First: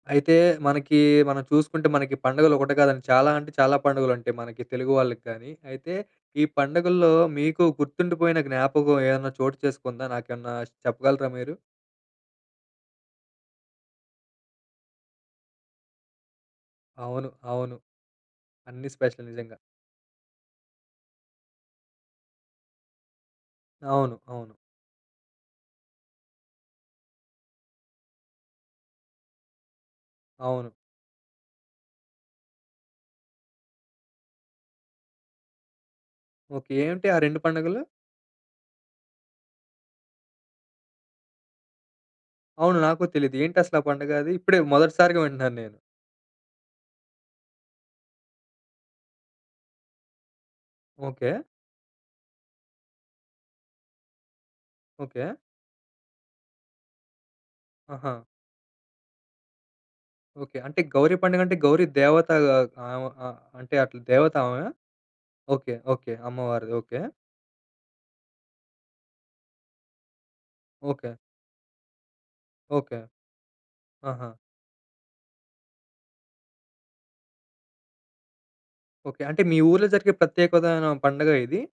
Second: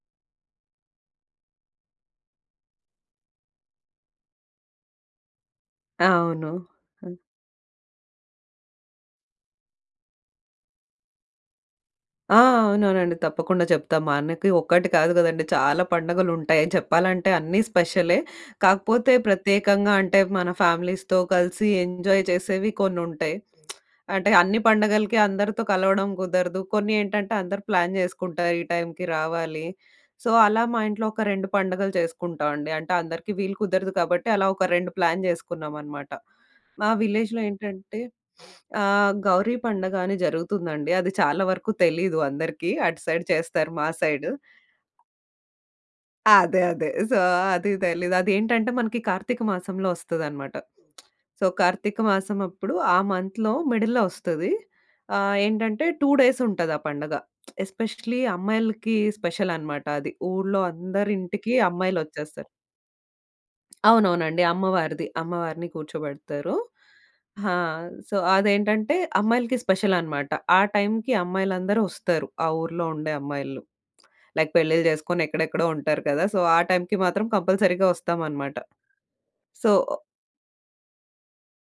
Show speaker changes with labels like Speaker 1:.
Speaker 1: అయితే, మనకీ మనం చూసుకుంటే మనకి పండుగలొకటి కాదండి. చాలా అంటే చాలా పండుగలుంటాయి మనకి, తెలుగు వాళ్ళకి కానీ. అయితే, ఈ
Speaker 2: అవును.
Speaker 1: పండుగల్లో మీకు గుర్తుండిపోయిన జ్ఞాపకం ఏదన్నా చోటు చేసుకుందా? నాకేవన్నా చెప్పగలరా మీరు?
Speaker 2: ఆ! అవునవునండి. తప్పకుండా చెప్తా. మనకి ఒక్కటి కాదు కదండి, చాలా పండగలుంటాయని
Speaker 1: అవును.
Speaker 2: చెప్పాలంటే, అన్నీ
Speaker 1: అవును.
Speaker 2: స్పెషలే.
Speaker 1: అన్నీ
Speaker 2: కాకపోతే,
Speaker 1: స్పెషల్ నిజంగా.
Speaker 2: ప్రత్యేకంగా అంటే, మన ఫ్యామిలీస్‌తో కలిసి ఎంజాయ్ చేసేవి కొన్నుంటాయి.
Speaker 1: అవును.
Speaker 2: అంటే,
Speaker 1: అవును.
Speaker 2: అన్ని పండగలకి అందరితో కలవడం కుదరదు. కొన్ని ఏంటంటే, అందరు ప్లాన్ చేసుకుంటారు, ఈ టైమ్‌కి రావాలి. సో, అలా
Speaker 1: అవును.
Speaker 2: మా ఇంట్లో ఒక 2 పండగలు చేసుకుంటావండి. అంటే, అందరికీ వీలు కుదరదు కాబట్టి, అలా ఒక 2 ప్లాన్ జేసుకున్నామనమాట.
Speaker 1: ఓకే.
Speaker 2: మా
Speaker 1: ఏవిటి ఆ 2
Speaker 2: విలేజ్‌లో
Speaker 1: పండుగలు?
Speaker 2: ఏంటంటే, ఆహ్, గౌరీ పండగ అని జరుగుతుందండి. అది చాలా వరకు తెలీదు అందరికి,
Speaker 1: అవును.
Speaker 2: అటు
Speaker 1: నాకూ
Speaker 2: సైడ్
Speaker 1: తెలీదు.
Speaker 2: చేస్తారు,
Speaker 1: ఏంటసలా
Speaker 2: మా
Speaker 1: పండగా
Speaker 2: సైడ్.
Speaker 1: అది? ఇప్పుడే మొదటిసారిగా వింటన్నాను నేను.
Speaker 2: అదే. అదే. సో, అదీ తెలీదు. అదేంటంటే, మనకి కార్తీక మాసంలో ఒస్తదన్నమాట.
Speaker 1: ఓకే.
Speaker 2: సో, కార్తీక మాసమప్పుడు, ఆ మంత్‌లో మిడిల్‌లో ఒస్తది.
Speaker 1: ఓకే.
Speaker 2: ఆహ్, ఏంటంటే, 2 డేసుంటది ఆ పండగ.
Speaker 1: ఆహా!
Speaker 2: ఎస్పెషల్లీ అమ్మాయిలకి స్పెషలనమాట అది.
Speaker 1: ఓకే.
Speaker 2: ఊళ్ళో
Speaker 1: అంటే, గౌరీ
Speaker 2: అందరింటికీ
Speaker 1: పండగంటే, గౌరీ
Speaker 2: అమ్మాయిలొచ్చేస్తారు.
Speaker 1: దేవతగా ఆమ ఆహ్, అంటే అట్లా
Speaker 2: అవునవునండి.
Speaker 1: దేవతామె?
Speaker 2: అమ్మవారిది. అమ్మవారిని
Speaker 1: ఓకే. ఓకే.
Speaker 2: కూర్చోబెడతారు.
Speaker 1: అమ్మవారిది. ఓకే.
Speaker 2: ఆ! సో, అదేంటంటే, అమ్మాయిలకి స్పెషలనమాట. ఆ
Speaker 1: ఓకే.
Speaker 2: టైమ్‌కి అమ్మాయిలందరొస్తారు, ఆ ఊర్లో
Speaker 1: ఓకే.
Speaker 2: ఉండే అమ్మాయిలు.
Speaker 1: ఆహా!
Speaker 2: లైక్ పెళ్ళిళ్ళు చేసుకొని ఎక్కడెక్కడో ఉంటారు కదా! సో, ఆ టైమ్‌కి మాత్రం కంపల్సరీ‌గా ఒస్తామనమాట.
Speaker 1: ఓకే. అంటే, మీ
Speaker 2: సో
Speaker 1: ఊర్లో జరిగే ప్రత్యేకుదాయనా పండగా ఇది?